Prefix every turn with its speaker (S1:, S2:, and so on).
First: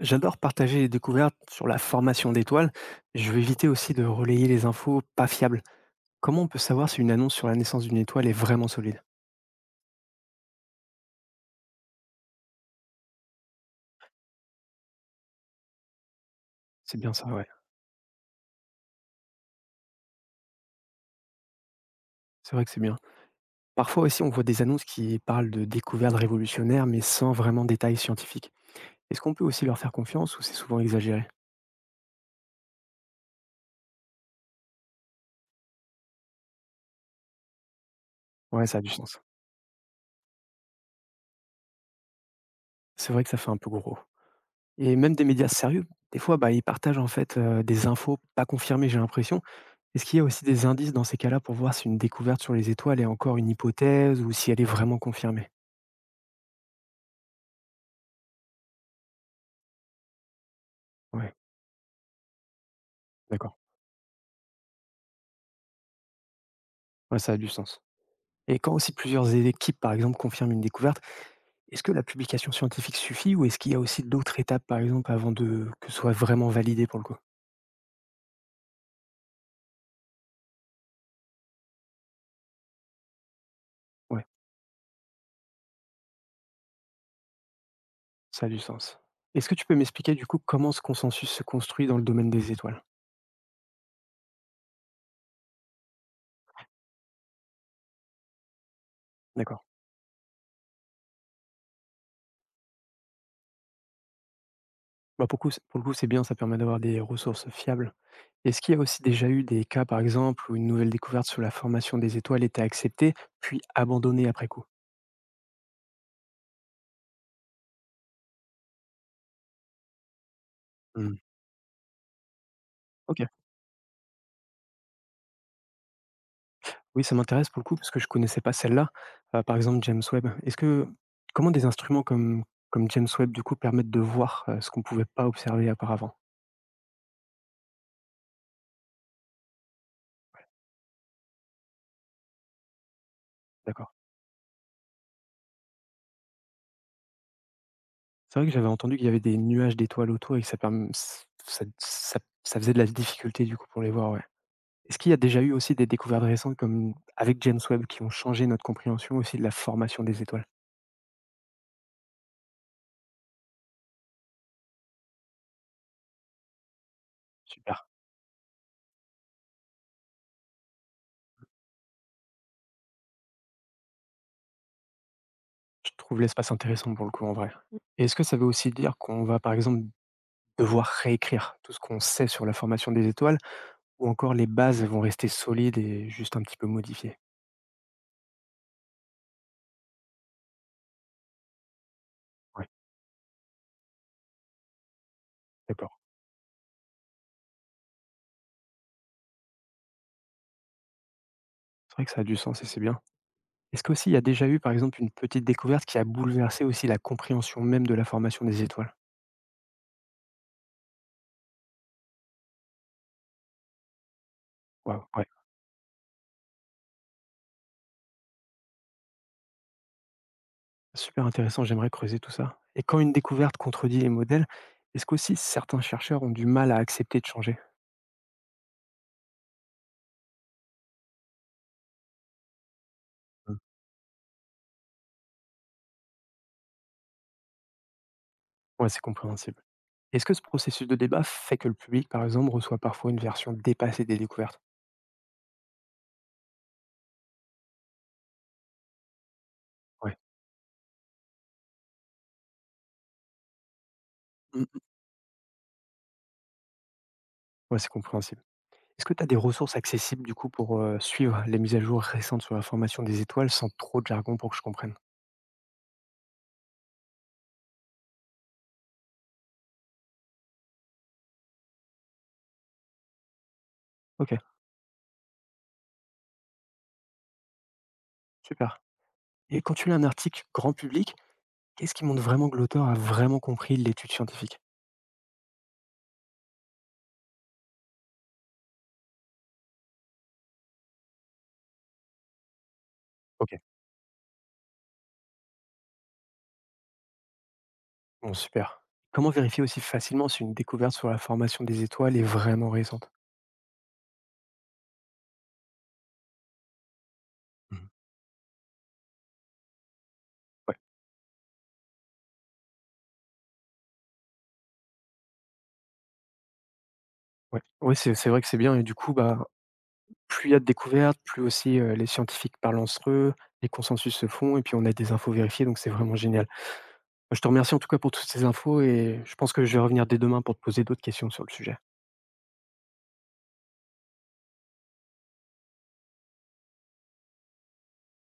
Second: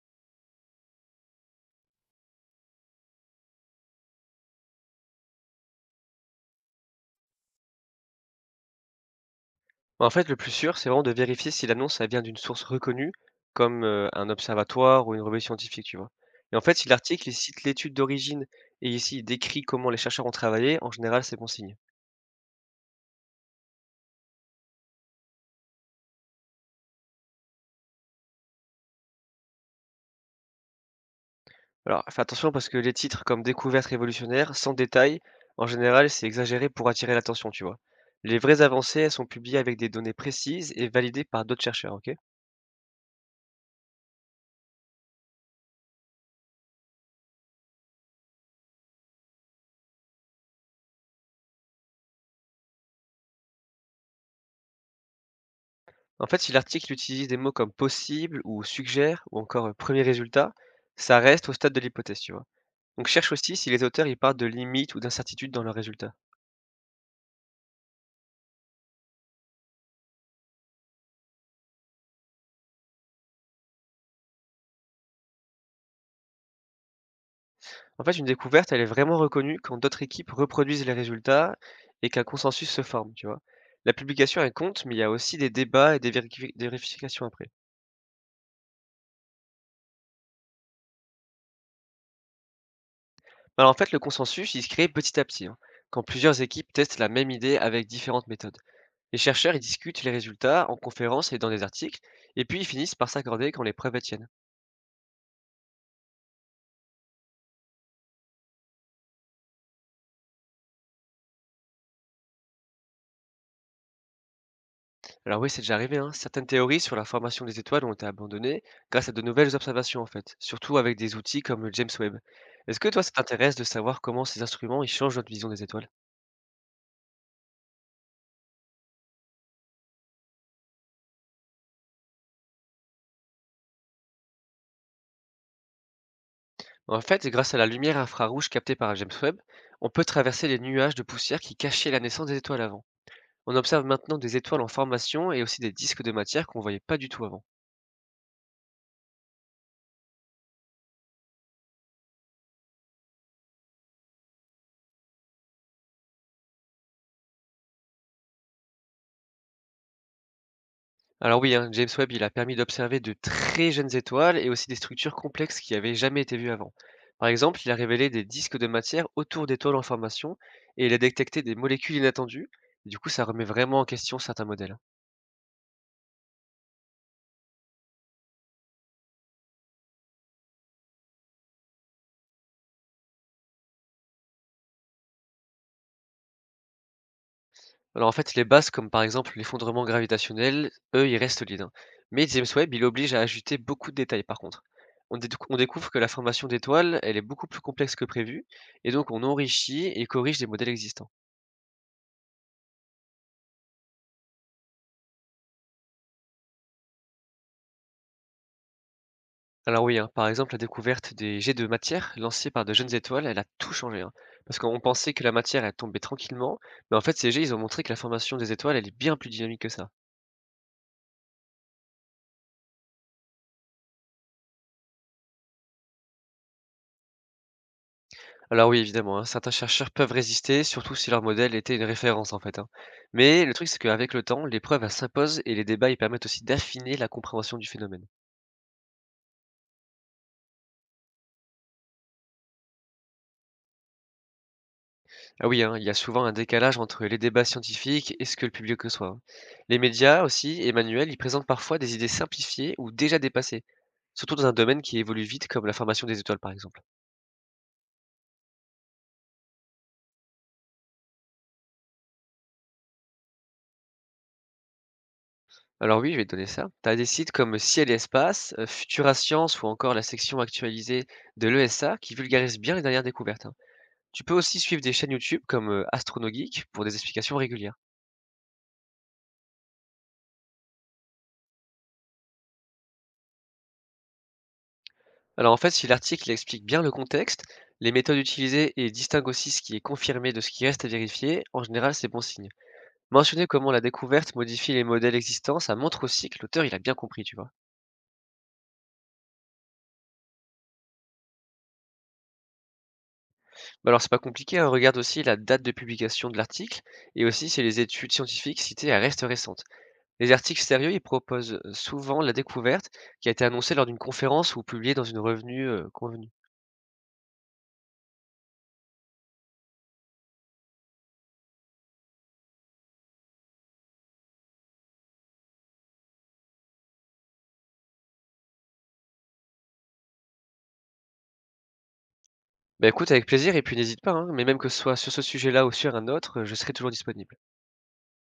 S1: J'adore partager les découvertes sur la formation d'étoiles. Mais je vais éviter aussi de relayer les infos pas fiables. Comment on peut savoir si une annonce sur la naissance d'une étoile est vraiment solide?
S2: Bah, en fait, le plus sûr, c'est vraiment de vérifier si l'annonce, elle vient d'une source reconnue, comme, un observatoire ou une revue scientifique, tu vois? Et en fait, si
S1: C'est bien ça,
S2: l'article, il
S1: ouais.
S2: cite l'étude d'origine et ici il décrit comment les chercheurs ont travaillé, en général, c'est bon signe.
S1: C'est vrai que c'est bien. Parfois aussi, on voit des annonces qui parlent de découvertes révolutionnaires, mais sans vraiment détails scientifiques. Est-ce qu'on peut aussi leur faire confiance ou c'est souvent exagéré?
S2: Alors, fais attention parce que les titres comme «découverte révolutionnaire», «sans détail», en général, c'est exagéré pour attirer l'attention, tu vois? Les vraies
S1: Ouais, ça a du
S2: avancées, elles
S1: sens.
S2: sont publiées avec des données précises et validées par d'autres chercheurs, OK?
S1: C'est vrai que ça fait un peu gros. Et même des médias sérieux, des fois, bah, ils partagent en fait des infos pas confirmées, j'ai l'impression. Est-ce qu'il y a aussi des indices dans ces cas-là pour voir si une découverte sur les étoiles est encore une hypothèse ou si elle est vraiment confirmée?
S2: En fait, si l'article utilise des mots comme «possible» ou «suggère» ou encore, «premier résultat», ça
S1: Ouais,
S2: reste au stade de l'hypothèse, tu vois? Donc cherche aussi
S1: d'accord.
S2: si les auteurs y parlent de limites ou d'incertitudes dans leurs résultats.
S1: Ouais, ça a du sens. Et quand aussi plusieurs équipes, par exemple, confirment une découverte, est-ce que la publication scientifique suffit ou est-ce qu'il y a aussi d'autres étapes, par exemple, avant de que ce soit vraiment validé pour le coup?
S2: En fait, une découverte, elle est vraiment reconnue quand d'autres équipes reproduisent les résultats et qu'un consensus se forme, tu vois. La
S1: Ouais,
S2: publication, elle compte, mais il y a aussi des débats et des vérifications après.
S1: ça a du sens. Est-ce que tu peux m'expliquer du coup comment ce consensus se construit dans le domaine des étoiles?
S2: Alors en fait, le consensus, il se crée petit à petit, hein, quand plusieurs équipes testent la même idée avec différentes méthodes. Les chercheurs, ils
S1: D'accord.
S2: discutent les résultats en conférences et dans des articles, et puis ils finissent par s'accorder quand les preuves tiennent.
S1: Pour le coup, c'est bien, ça permet d'avoir des ressources fiables. Est-ce qu'il y a aussi déjà eu des cas, par exemple, où une nouvelle découverte sur la formation des étoiles était acceptée, puis abandonnée après coup?
S2: Alors oui, c'est déjà arrivé, hein. Certaines théories sur la formation des étoiles ont été abandonnées grâce à de nouvelles observations en fait, surtout avec des
S1: Hmm.
S2: outils comme le James Webb. Est-ce que toi, ça
S1: OK.
S2: t'intéresse de savoir comment ces instruments ils changent notre vision des étoiles?
S1: Oui, ça m'intéresse pour le coup parce que je connaissais pas celle-là. Par exemple, James Webb. Est-ce que Comment des instruments comme James Webb, du coup, permettent de voir, ce qu'on pouvait pas observer auparavant?
S2: En fait, grâce à la lumière infrarouge captée par James Webb, on peut traverser les nuages de poussière qui cachaient la naissance des étoiles avant. On observe
S1: D'accord.
S2: maintenant des étoiles en formation et aussi des disques de matière qu'on ne voyait pas du tout avant.
S1: C'est vrai que j'avais entendu qu'il y avait des nuages d'étoiles autour et que ça faisait de la difficulté, du coup, pour les voir, ouais. Est-ce qu'il y a déjà eu aussi des découvertes récentes comme avec James Webb qui ont changé notre compréhension aussi de la formation des étoiles?
S2: Alors oui, hein, James Webb, il a permis d'observer de très jeunes étoiles et aussi des structures complexes qui n'avaient jamais été vues avant. Par exemple, il a
S1: Super.
S2: révélé des disques de matière autour d'étoiles en formation et il a détecté des molécules inattendues. Du coup, ça remet vraiment en question certains modèles.
S1: Je trouve l'espace intéressant pour le coup en vrai. Mmh. Et est-ce que ça veut aussi dire qu'on va par exemple devoir réécrire tout ce qu'on sait sur la formation des étoiles ou encore les bases vont rester solides et juste un petit peu modifiées?
S2: Alors en fait, les bases comme par exemple l'effondrement gravitationnel, eux, ils restent solides, hein. Mais James
S1: Ouais,
S2: Webb, il oblige à ajouter beaucoup de détails par contre. On découvre que
S1: d'accord.
S2: la formation d'étoiles, elle est beaucoup plus complexe que prévu et donc on enrichit et corrige des modèles existants.
S1: C'est vrai que ça a du sens et c'est bien. Est-ce qu'aussi il y a déjà eu par exemple une petite découverte qui a bouleversé aussi la compréhension même de la formation des étoiles?
S2: Alors oui, hein, par exemple, la découverte des jets de matière lancés par de jeunes étoiles, elle a tout changé, hein. Parce qu'on
S1: Waouh,
S2: pensait que
S1: ouais,
S2: la matière, elle tombait tranquillement, mais en fait, ces jets, ils ont montré que la formation des étoiles, elle est bien plus dynamique que ça.
S1: super intéressant, j'aimerais creuser tout ça. Et quand une découverte contredit les modèles, est-ce qu'aussi certains chercheurs ont du mal à accepter de changer?
S2: Alors oui, évidemment, hein, certains chercheurs peuvent résister, surtout si leur modèle était une référence, en fait, hein. Mais le
S1: Mmh.
S2: truc, c'est qu'avec le temps, les preuves, elles s'imposent et les débats, ils permettent aussi d'affiner la compréhension du phénomène.
S1: Ouais, c'est compréhensible. Est-ce que ce processus de débat fait que le public, par exemple, reçoit parfois une version dépassée des découvertes?
S2: Ah oui, hein, il y a souvent un décalage entre les débats scientifiques et ce que le public reçoit, hein. Les
S1: Ouais.
S2: médias aussi, et Emmanuel, ils présentent parfois des idées simplifiées ou déjà dépassées. Surtout dans un
S1: Mmh mh.
S2: domaine qui évolue vite comme la formation des étoiles, par exemple.
S1: Ouais, c'est compréhensible. Est-ce que tu as des ressources accessibles, du coup, pour, suivre les mises à jour récentes sur la formation des étoiles sans trop de jargon pour que je comprenne?
S2: Alors oui, je vais te donner ça. Tu as des sites comme Ciel et Espace, Futura Science ou encore la section actualisée de l'ESA qui vulgarise bien les dernières découvertes, hein. Tu peux
S1: OK,
S2: aussi suivre des chaînes YouTube comme AstronoGeek pour des explications régulières.
S1: super. Et quand tu lis un article grand public, qu'est-ce qui montre vraiment que l'auteur a vraiment compris l'étude scientifique?
S2: Alors en fait, si l'article explique bien le contexte, les méthodes utilisées et distingue aussi ce qui est confirmé de ce qui reste à vérifier, en général, c'est bon signe. Mentionner
S1: OK,
S2: comment la découverte modifie les modèles existants, ça montre aussi que l'auteur, il a bien compris, tu vois.
S1: bon, super. Comment vérifier aussi facilement si une découverte sur la formation des étoiles est vraiment récente?
S2: Bah alors c'est pas compliqué, hein, regarde aussi la date de publication de l'article et aussi si les
S1: Mmh.
S2: études scientifiques citées elles restent récentes. Les articles
S1: Ouais,
S2: sérieux, ils proposent souvent la découverte qui a été annoncée lors d'une conférence ou publiée dans une revue convenue.
S1: ouais. Ouais, c'est vrai que c'est bien et du coup, bah, plus il y a de découvertes, plus aussi, les scientifiques parlent entre eux, les consensus se font et puis on a des infos vérifiées, donc c'est vraiment génial. Bah, je te remercie en tout cas pour toutes ces infos et je pense que je vais revenir dès demain pour te poser d'autres questions sur le sujet.
S2: Bah écoute, avec plaisir et puis n'hésite pas, hein, mais même que ce soit sur ce sujet-là ou sur un autre, je serai toujours disponible.